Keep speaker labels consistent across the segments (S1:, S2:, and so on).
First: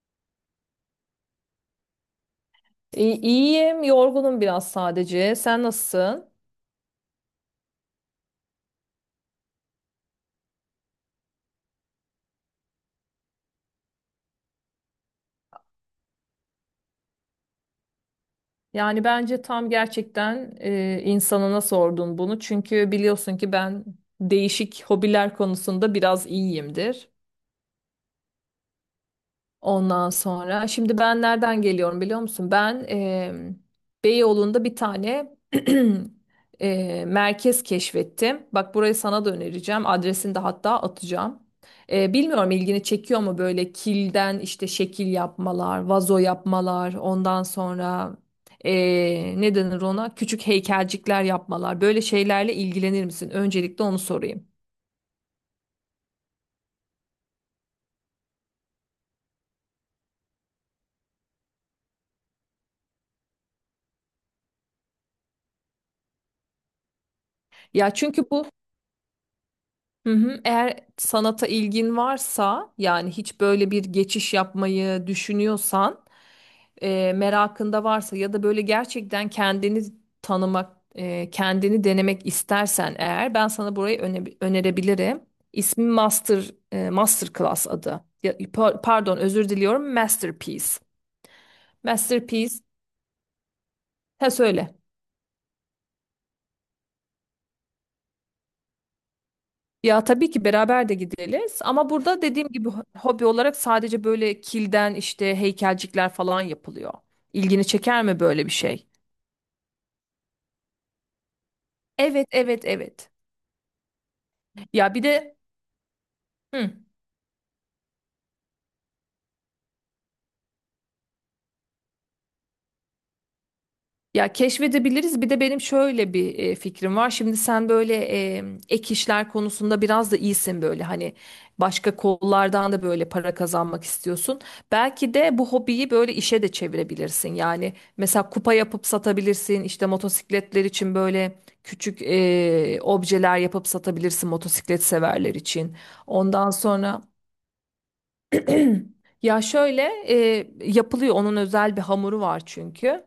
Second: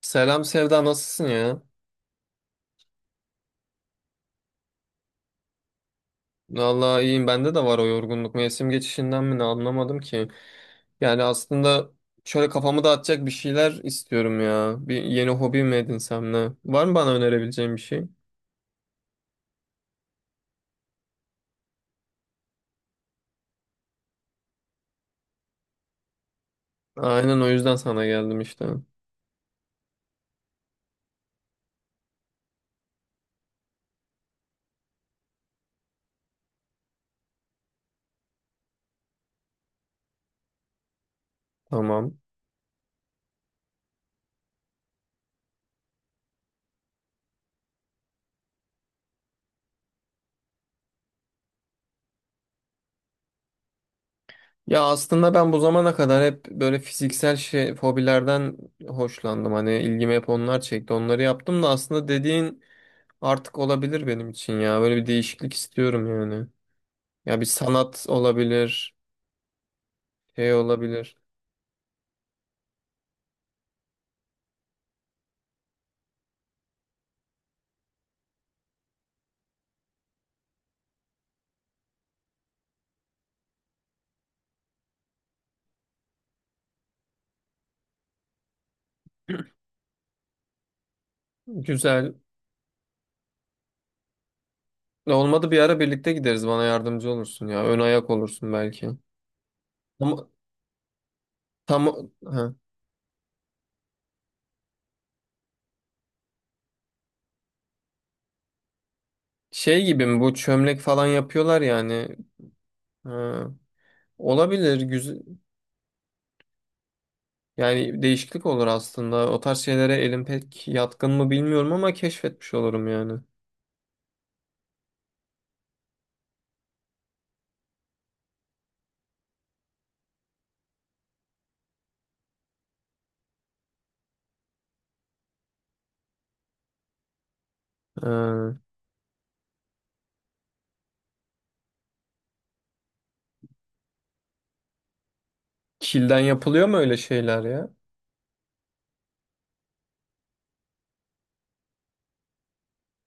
S1: Selam Sevda, nasılsın ya?
S2: İyiyim, yorgunum biraz sadece. Sen nasılsın?
S1: Vallahi iyiyim, bende de var o yorgunluk, mevsim geçişinden mi ne, anlamadım ki. Yani aslında şöyle kafamı dağıtacak bir şeyler istiyorum ya. Bir yeni hobi mi edinsem ne? Var mı bana önerebileceğin bir şey?
S2: Yani bence tam gerçekten insanına sordun bunu. Çünkü biliyorsun ki ben değişik hobiler konusunda biraz iyiyimdir.
S1: Aynen, o yüzden sana geldim işte.
S2: Ondan sonra şimdi ben nereden geliyorum biliyor musun? Ben Beyoğlu'nda bir tane merkez keşfettim. Bak burayı sana da önereceğim. Adresini de hatta atacağım.
S1: Tamam.
S2: Bilmiyorum ilgini çekiyor mu böyle kilden işte şekil yapmalar, vazo yapmalar, ondan sonra ne denir ona? Küçük heykelcikler yapmalar. Böyle şeylerle ilgilenir misin? Öncelikle onu sorayım.
S1: Ya aslında ben bu zamana kadar hep böyle fiziksel şey, hobilerden hoşlandım. Hani ilgimi hep onlar çekti. Onları yaptım da, aslında dediğin artık olabilir benim için ya. Böyle bir değişiklik istiyorum yani. Ya bir
S2: Ya
S1: sanat
S2: çünkü bu
S1: olabilir,
S2: Hı hı.
S1: şey
S2: Eğer
S1: olabilir.
S2: sanata ilgin varsa yani hiç böyle bir geçiş yapmayı düşünüyorsan merakında varsa ya da böyle gerçekten kendini tanımak kendini denemek istersen eğer ben sana burayı önerebilirim. İsmi Masterclass adı. Ya, pardon özür diliyorum Masterpiece.
S1: Güzel.
S2: Masterpiece. Ha söyle.
S1: Ne olmadı bir ara birlikte gideriz. Bana yardımcı olursun ya. Ön ayak olursun belki.
S2: Ya
S1: Ama
S2: tabii ki beraber de gideriz
S1: tam
S2: ama burada dediğim
S1: ha.
S2: gibi hobi olarak sadece böyle kilden işte heykelcikler falan yapılıyor. İlgini çeker mi böyle bir şey?
S1: Şey gibi mi bu, çömlek falan yapıyorlar yani.
S2: Evet, evet, evet.
S1: Ha. Olabilir.
S2: Ya bir
S1: Güzel.
S2: de hı.
S1: Yani değişiklik olur aslında. O tarz şeylere elim pek yatkın mı bilmiyorum ama keşfetmiş olurum yani.
S2: Ya keşfedebiliriz. Bir de benim şöyle bir fikrim var. Şimdi sen böyle e, ek işler konusunda biraz da iyisin böyle hani başka kollardan da böyle para kazanmak istiyorsun. Belki de bu hobiyi böyle işe de çevirebilirsin. Yani mesela
S1: Ha.
S2: kupa yapıp satabilirsin. İşte motosikletler için böyle küçük objeler yapıp satabilirsin motosiklet severler için.
S1: Kilden
S2: Ondan
S1: yapılıyor mu öyle
S2: sonra
S1: şeyler ya?
S2: ya şöyle e, Yapılıyor. Onun özel bir hamuru var çünkü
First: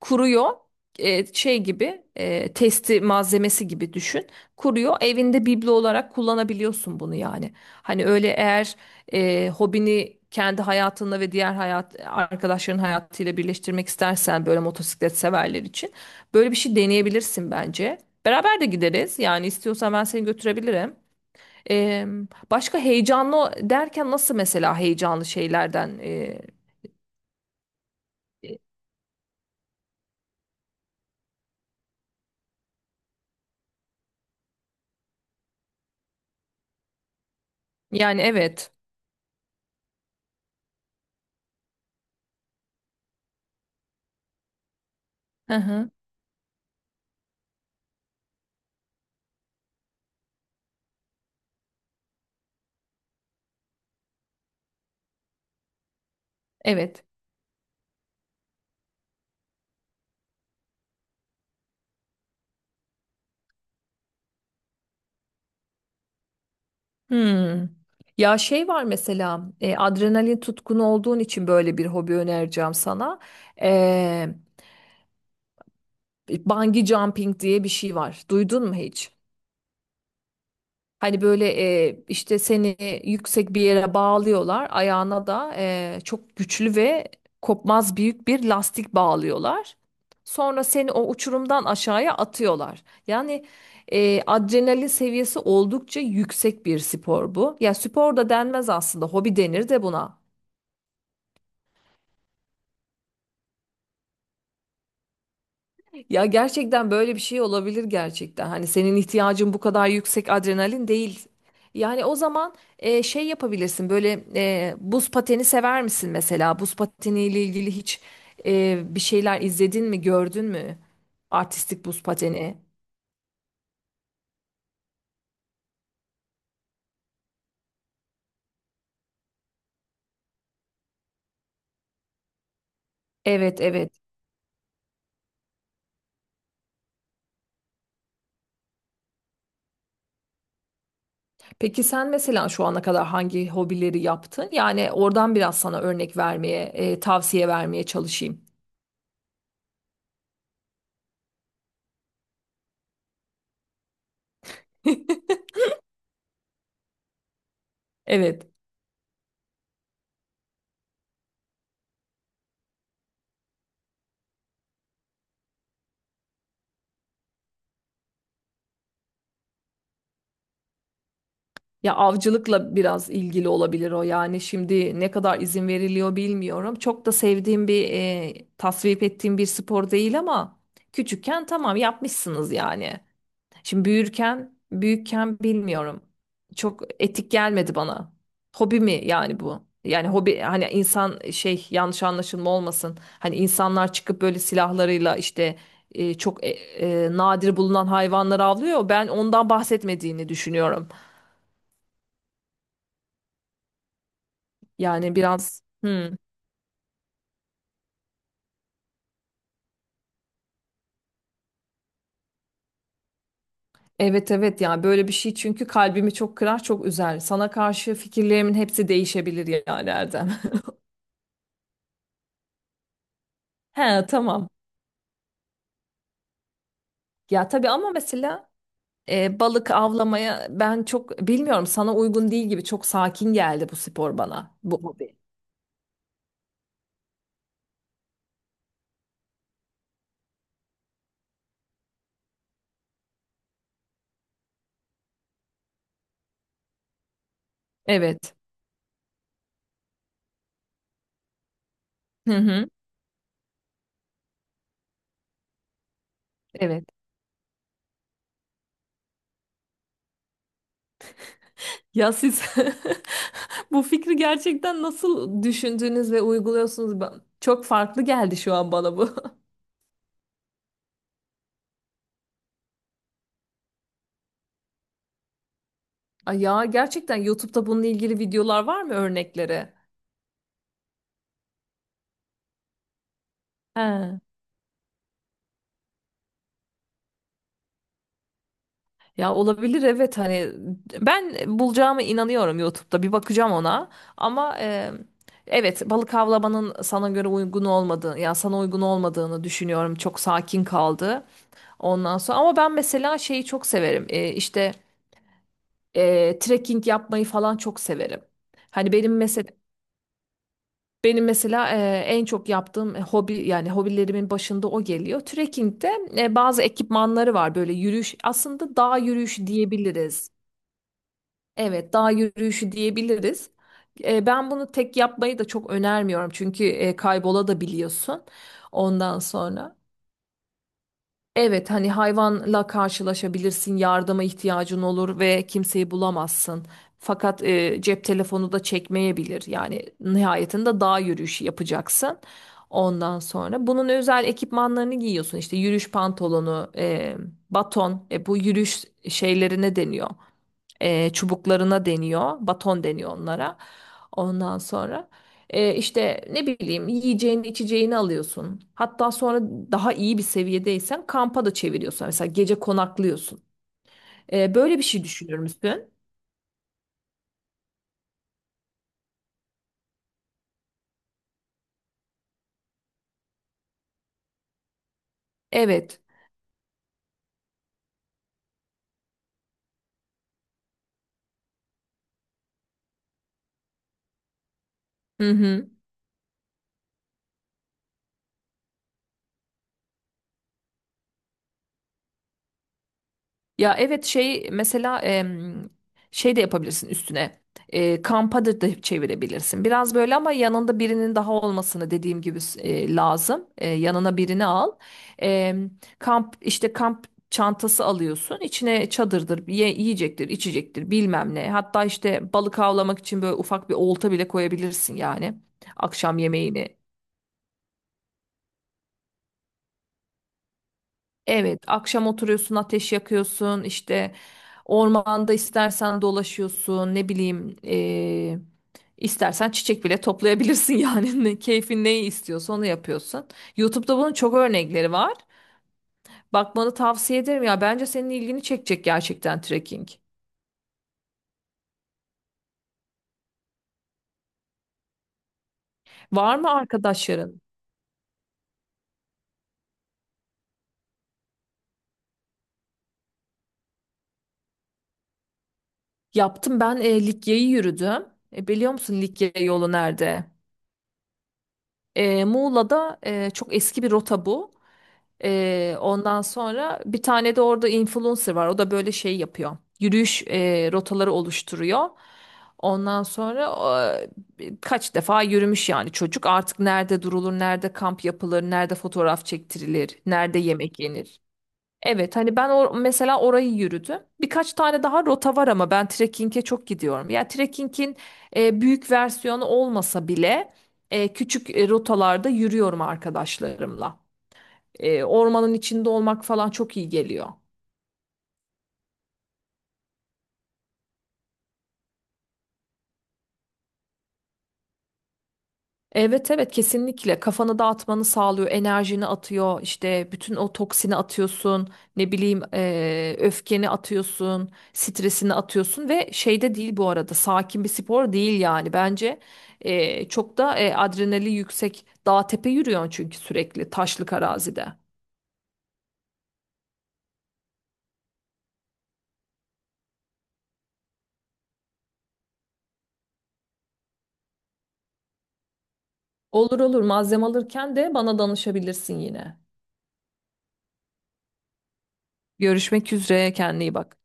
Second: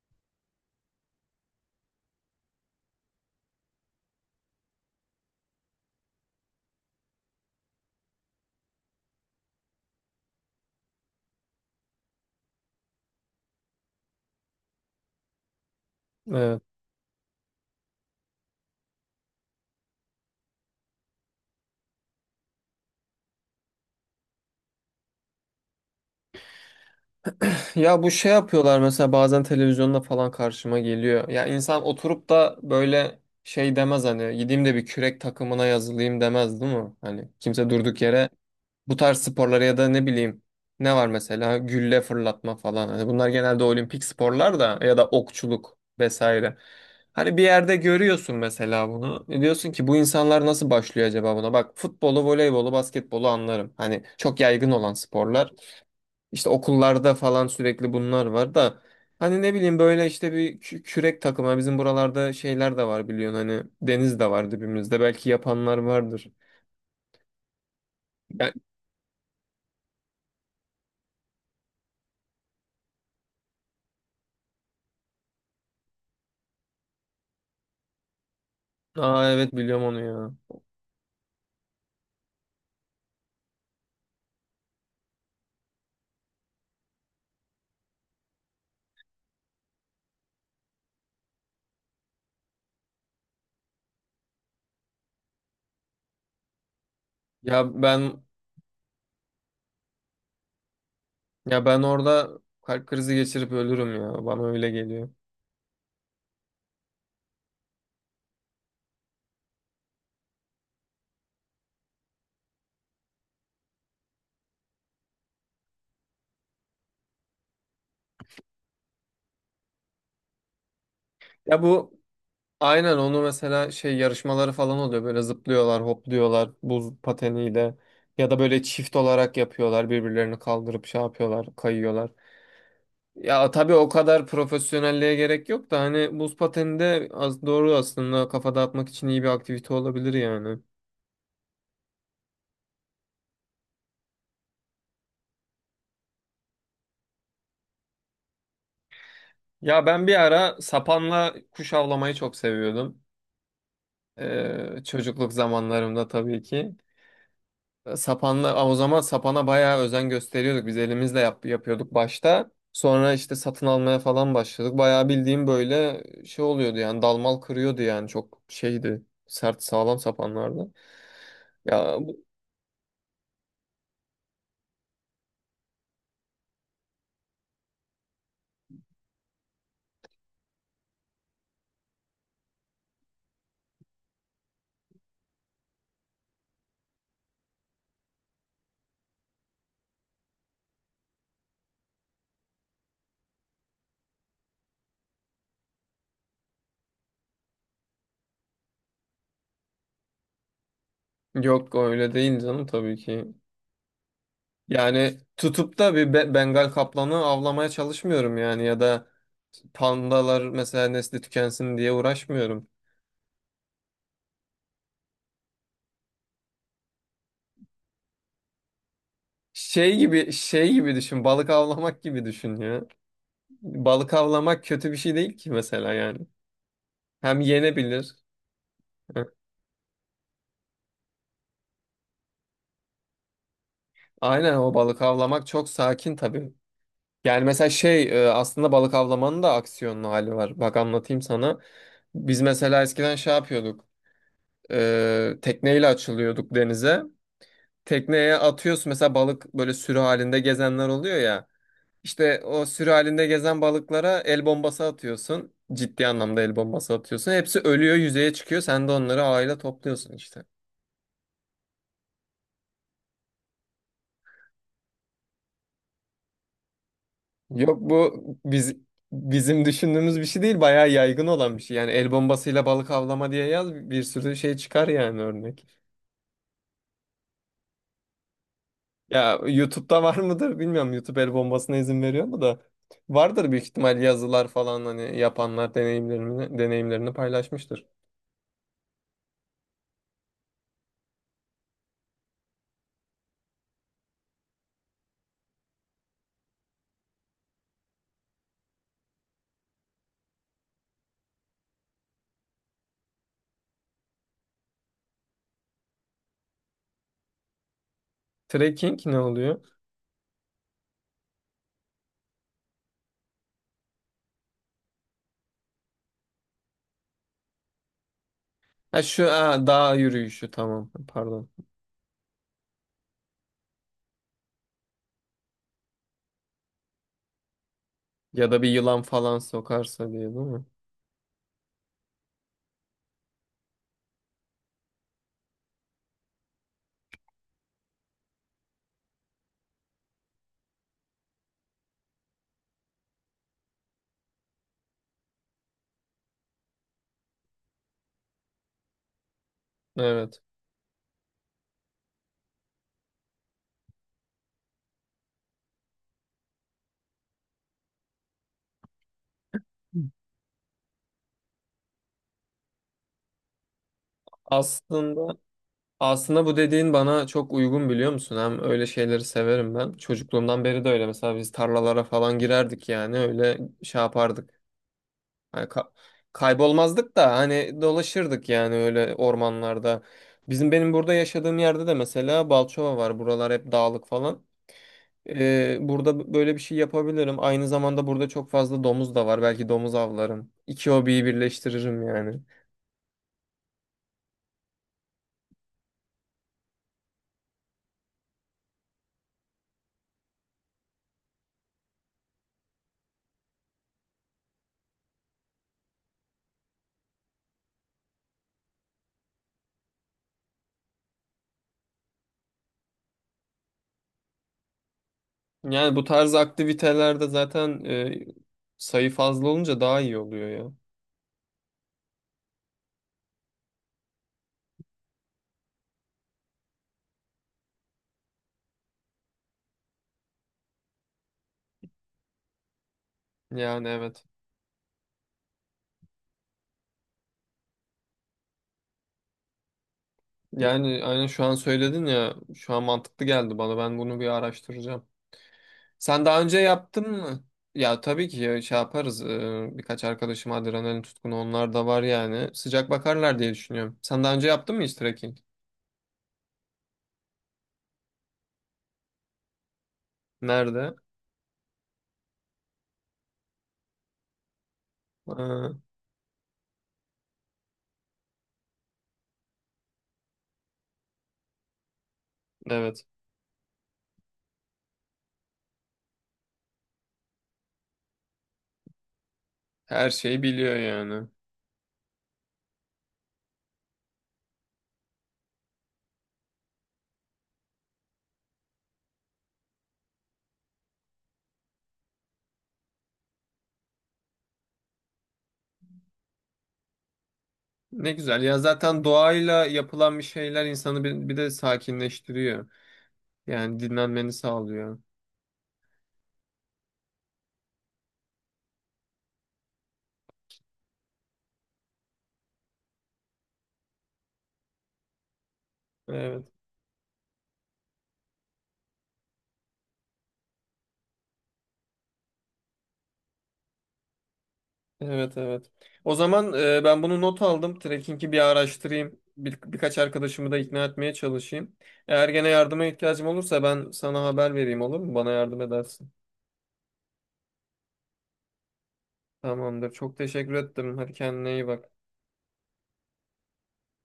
S2: kuruyor şey gibi testi malzemesi gibi düşün, kuruyor, evinde biblo olarak kullanabiliyorsun bunu. Yani hani öyle, eğer hobini kendi hayatınla ve diğer hayat arkadaşların hayatıyla birleştirmek istersen, böyle motosiklet severler için böyle bir şey deneyebilirsin bence. Beraber de gideriz yani, istiyorsan ben seni götürebilirim. E, Başka heyecanlı derken nasıl mesela, heyecanlı şeylerden
S1: Ya bu şey
S2: e,
S1: yapıyorlar, mesela bazen televizyonda falan karşıma geliyor. Ya insan oturup da böyle şey demez, hani gideyim de bir kürek takımına yazılayım demez değil mi? Hani kimse durduk
S2: yani
S1: yere
S2: evet.
S1: bu tarz sporlara ya da ne bileyim, ne var mesela, gülle fırlatma falan. Hani bunlar genelde olimpik sporlar da, ya da
S2: Hı
S1: okçuluk
S2: hı.
S1: vesaire. Hani bir yerde görüyorsun mesela bunu. E diyorsun ki bu insanlar nasıl başlıyor acaba buna? Bak futbolu, voleybolu, basketbolu anlarım. Hani çok yaygın olan sporlar. İşte
S2: Evet.
S1: okullarda falan sürekli bunlar var da, hani ne bileyim, böyle işte bir kürek takımı, bizim buralarda şeyler de var biliyorsun, hani deniz de var dibimizde, belki yapanlar vardır.
S2: Hmm. Ya
S1: Ben,
S2: şey var mesela, adrenalin tutkunu olduğun için böyle bir hobi önereceğim sana. E, Bungee jumping diye bir şey var. Duydun mu hiç?
S1: aa, evet, biliyorum onu ya.
S2: Hani böyle işte seni yüksek bir yere bağlıyorlar. Ayağına da çok güçlü ve kopmaz büyük bir lastik bağlıyorlar. Sonra seni o uçurumdan aşağıya atıyorlar. Yani adrenalin seviyesi oldukça yüksek bir spor bu.
S1: Ya
S2: Ya spor
S1: ben
S2: da denmez aslında, hobi denir de buna.
S1: ya ben orada kalp krizi geçirip ölürüm ya, bana öyle geliyor.
S2: Ya gerçekten böyle bir şey olabilir gerçekten. Hani senin ihtiyacın bu kadar yüksek adrenalin değil. Yani o zaman şey yapabilirsin. Böyle buz pateni sever misin mesela? Buz pateniyle ilgili hiç bir şeyler izledin mi, gördün mü?
S1: Ya
S2: Artistik
S1: bu,
S2: buz pateni.
S1: aynen onu mesela, şey yarışmaları falan oluyor, böyle zıplıyorlar hopluyorlar buz pateniyle, ya da böyle çift olarak yapıyorlar, birbirlerini kaldırıp şey yapıyorlar, kayıyorlar. Ya
S2: Evet,
S1: tabii o
S2: evet.
S1: kadar profesyonelliğe gerek yok da, hani buz pateni de az doğru aslında, kafa dağıtmak için iyi bir aktivite olabilir yani.
S2: Peki sen mesela şu ana kadar hangi hobileri yaptın? Yani oradan biraz sana örnek vermeye, tavsiye vermeye çalışayım.
S1: Ya ben bir ara sapanla kuş avlamayı çok seviyordum. Çocukluk zamanlarımda tabii ki.
S2: Evet.
S1: Sapanla aa, o zaman sapana bayağı özen gösteriyorduk. Biz elimizle yapıyorduk başta. Sonra işte satın almaya falan başladık. Bayağı bildiğim böyle şey oluyordu yani, dalmal kırıyordu yani, çok şeydi. Sert sağlam sapanlardı.
S2: Ya
S1: Ya
S2: avcılıkla biraz ilgili olabilir o. Yani şimdi ne kadar izin veriliyor bilmiyorum. Çok da sevdiğim bir, tasvip ettiğim bir spor değil ama küçükken tamam, yapmışsınız yani. Şimdi büyürken, büyükken bilmiyorum. Çok etik gelmedi bana. Hobi mi yani bu? Yani hobi, hani insan, şey, yanlış anlaşılma olmasın. Hani insanlar çıkıp böyle silahlarıyla işte çok nadir bulunan hayvanları avlıyor. Ben ondan bahsetmediğini düşünüyorum.
S1: Yok öyle değil canım, tabii ki.
S2: Yani
S1: Yani
S2: biraz,
S1: tutup da
S2: hmm,
S1: Bengal kaplanı avlamaya çalışmıyorum yani, ya da pandalar mesela nesli tükensin diye uğraşmıyorum.
S2: evet evet, ya böyle bir şey, çünkü kalbimi çok kırar, çok üzer. Sana karşı fikirlerimin hepsi değişebilir yani Erdem.
S1: Şey gibi düşün, balık avlamak gibi düşün ya.
S2: He
S1: Balık
S2: tamam.
S1: avlamak kötü bir şey değil ki mesela yani. Hem
S2: Ya tabii, ama
S1: yenebilir.
S2: mesela
S1: Hı.
S2: balık avlamaya ben çok bilmiyorum, sana uygun değil gibi. Çok sakin geldi bu spor
S1: Aynen,
S2: bana.
S1: o
S2: Bu
S1: balık
S2: hobi.
S1: avlamak çok sakin tabii. Yani mesela aslında balık avlamanın da aksiyonlu hali var. Bak anlatayım sana. Biz mesela eskiden şey yapıyorduk. Tekneyle açılıyorduk denize.
S2: Evet.
S1: Tekneye atıyorsun mesela, balık böyle sürü halinde gezenler oluyor ya.
S2: Hı
S1: İşte o
S2: hı.
S1: sürü halinde gezen balıklara el bombası atıyorsun. Ciddi anlamda el
S2: Evet.
S1: bombası atıyorsun. Hepsi ölüyor, yüzeye çıkıyor. Sen de onları ağıyla topluyorsun işte.
S2: Ya siz bu fikri gerçekten nasıl düşündüğünüz ve uyguluyorsunuz? Çok
S1: Yok
S2: farklı
S1: bu
S2: geldi şu an
S1: biz
S2: bana bu.
S1: bizim düşündüğümüz bir şey değil. Bayağı yaygın olan bir şey. Yani el bombasıyla balık avlama diye yaz, bir sürü şey çıkar yani, örnek.
S2: Ay, ya gerçekten YouTube'da bununla ilgili videolar var mı,
S1: Ya
S2: örnekleri?
S1: YouTube'da var mıdır bilmiyorum. YouTube el bombasına izin veriyor mu da. Vardır büyük ihtimal,
S2: He.
S1: yazılar falan, hani yapanlar deneyimlerini paylaşmıştır.
S2: Ya olabilir, evet, hani ben bulacağıma inanıyorum YouTube'da, bir bakacağım ona, ama evet, balık avlamanın sana göre uygun olmadığını, ya sana uygun olmadığını düşünüyorum. Çok sakin kaldı ondan sonra. Ama ben mesela şeyi çok severim. İşte trekking yapmayı falan çok severim. Hani
S1: Trekking
S2: benim
S1: ne
S2: mesela,
S1: oluyor?
S2: benim mesela en çok yaptığım hobi, yani hobilerimin başında o geliyor. Trekking'de bazı ekipmanları var, böyle yürüyüş, aslında dağ
S1: Ha şu
S2: yürüyüşü
S1: ha, dağ
S2: diyebiliriz.
S1: yürüyüşü, tamam, pardon.
S2: Evet, dağ yürüyüşü diyebiliriz. Ben bunu tek yapmayı da çok önermiyorum çünkü kaybola da biliyorsun
S1: Ya da bir yılan
S2: ondan
S1: falan
S2: sonra.
S1: sokarsa diye, değil mi?
S2: Evet hani hayvanla karşılaşabilirsin, yardıma ihtiyacın olur ve kimseyi bulamazsın. Fakat cep telefonu da çekmeyebilir. Yani nihayetinde dağ yürüyüşü yapacaksın. Ondan sonra bunun özel ekipmanlarını giyiyorsun. İşte yürüyüş pantolonu, baton, bu yürüyüş şeyleri ne deniyor?
S1: Evet.
S2: Çubuklarına deniyor. Baton deniyor onlara. Ondan sonra işte ne bileyim, yiyeceğini içeceğini alıyorsun. Hatta sonra daha iyi bir seviyedeysen kampa da çeviriyorsun. Mesela gece konaklıyorsun. Böyle bir şey
S1: Aslında
S2: düşünür müsün?
S1: aslında bu dediğin bana çok uygun, biliyor musun? Hem öyle şeyleri severim ben. Çocukluğumdan beri de öyle. Mesela biz tarlalara falan girerdik, yani öyle şey yapardık. Hani ka-
S2: Evet.
S1: kaybolmazdık da hani, dolaşırdık yani, öyle ormanlarda. Benim burada yaşadığım yerde de mesela Balçova var. Buralar hep dağlık falan.
S2: Hı hı.
S1: Burada böyle bir şey yapabilirim. Aynı zamanda burada çok fazla domuz da var. Belki domuz avlarım. İki hobiyi birleştiririm yani.
S2: Ya evet, şey mesela, şey de yapabilirsin üstüne. Kampa da çevirebilirsin. Biraz böyle, ama yanında birinin daha olmasını, dediğim gibi, lazım. Yanına birini al. Em, kamp işte kamp çantası alıyorsun. İçine çadırdır, yiyecektir, içecektir, bilmem ne. Hatta işte balık avlamak için böyle ufak bir olta bile koyabilirsin yani.
S1: Yani bu
S2: Akşam
S1: tarz
S2: yemeğini.
S1: aktivitelerde zaten sayı fazla olunca daha iyi oluyor ya.
S2: Evet, akşam oturuyorsun, ateş yakıyorsun, işte ormanda istersen dolaşıyorsun, ne bileyim, istersen çiçek bile toplayabilirsin yani. Keyfin neyi istiyorsa onu yapıyorsun.
S1: Yani
S2: YouTube'da bunun
S1: evet.
S2: çok örnekleri var. Bakmanı tavsiye ederim ya. Bence senin ilgini çekecek gerçekten trekking.
S1: Yani aynen, şu an söyledin ya, şu an mantıklı geldi bana, ben bunu bir araştıracağım. Sen
S2: Var
S1: daha
S2: mı
S1: önce yaptın
S2: arkadaşların?
S1: mı? Ya tabii ki ya, şey yaparız. Birkaç arkadaşım adrenalin tutkunu, onlar da var yani, sıcak bakarlar diye düşünüyorum. Sen daha önce yaptın mı hiç trekking?
S2: Yaptım ben, Likya'yı yürüdüm. Biliyor musun Likya yolu nerede?
S1: Nerede?
S2: Muğla'da, çok eski bir rota bu.
S1: Ha,
S2: Ondan sonra bir tane de orada influencer var. O da böyle şey yapıyor, yürüyüş rotaları oluşturuyor. Ondan
S1: evet,
S2: sonra kaç defa yürümüş yani çocuk. Artık nerede durulur, nerede kamp yapılır, nerede fotoğraf çektirilir,
S1: her
S2: nerede
S1: şeyi biliyor
S2: yemek yenir.
S1: yani.
S2: Evet, hani ben mesela orayı yürüdüm. Birkaç tane daha rota var ama ben trekking'e çok gidiyorum. Yani trekking'in büyük versiyonu olmasa bile küçük rotalarda yürüyorum arkadaşlarımla. Ormanın içinde olmak falan çok iyi geliyor.
S1: Ne güzel ya, zaten doğayla yapılan bir şeyler insanı bir de sakinleştiriyor. Yani dinlenmeni sağlıyor.
S2: Evet evet, kesinlikle kafanı dağıtmanı sağlıyor, enerjini atıyor, işte bütün o toksini atıyorsun, ne bileyim, öfkeni atıyorsun, stresini atıyorsun. Ve
S1: Evet.
S2: şeyde değil bu arada, sakin bir spor değil yani bence. Çok da adrenali yüksek, dağ tepe yürüyorsun çünkü, sürekli taşlık arazide.
S1: Evet, evet. O zaman ben bunu not aldım. Trekking'i bir araştırayım. Birkaç arkadaşımı da ikna etmeye çalışayım. Eğer gene yardıma ihtiyacım olursa ben sana haber vereyim, olur mu? Bana yardım edersin.
S2: Olur olur, malzeme alırken de bana danışabilirsin yine.
S1: Tamamdır. Çok teşekkür ettim. Hadi kendine iyi bak.
S2: Görüşmek üzere, kendine iyi bak.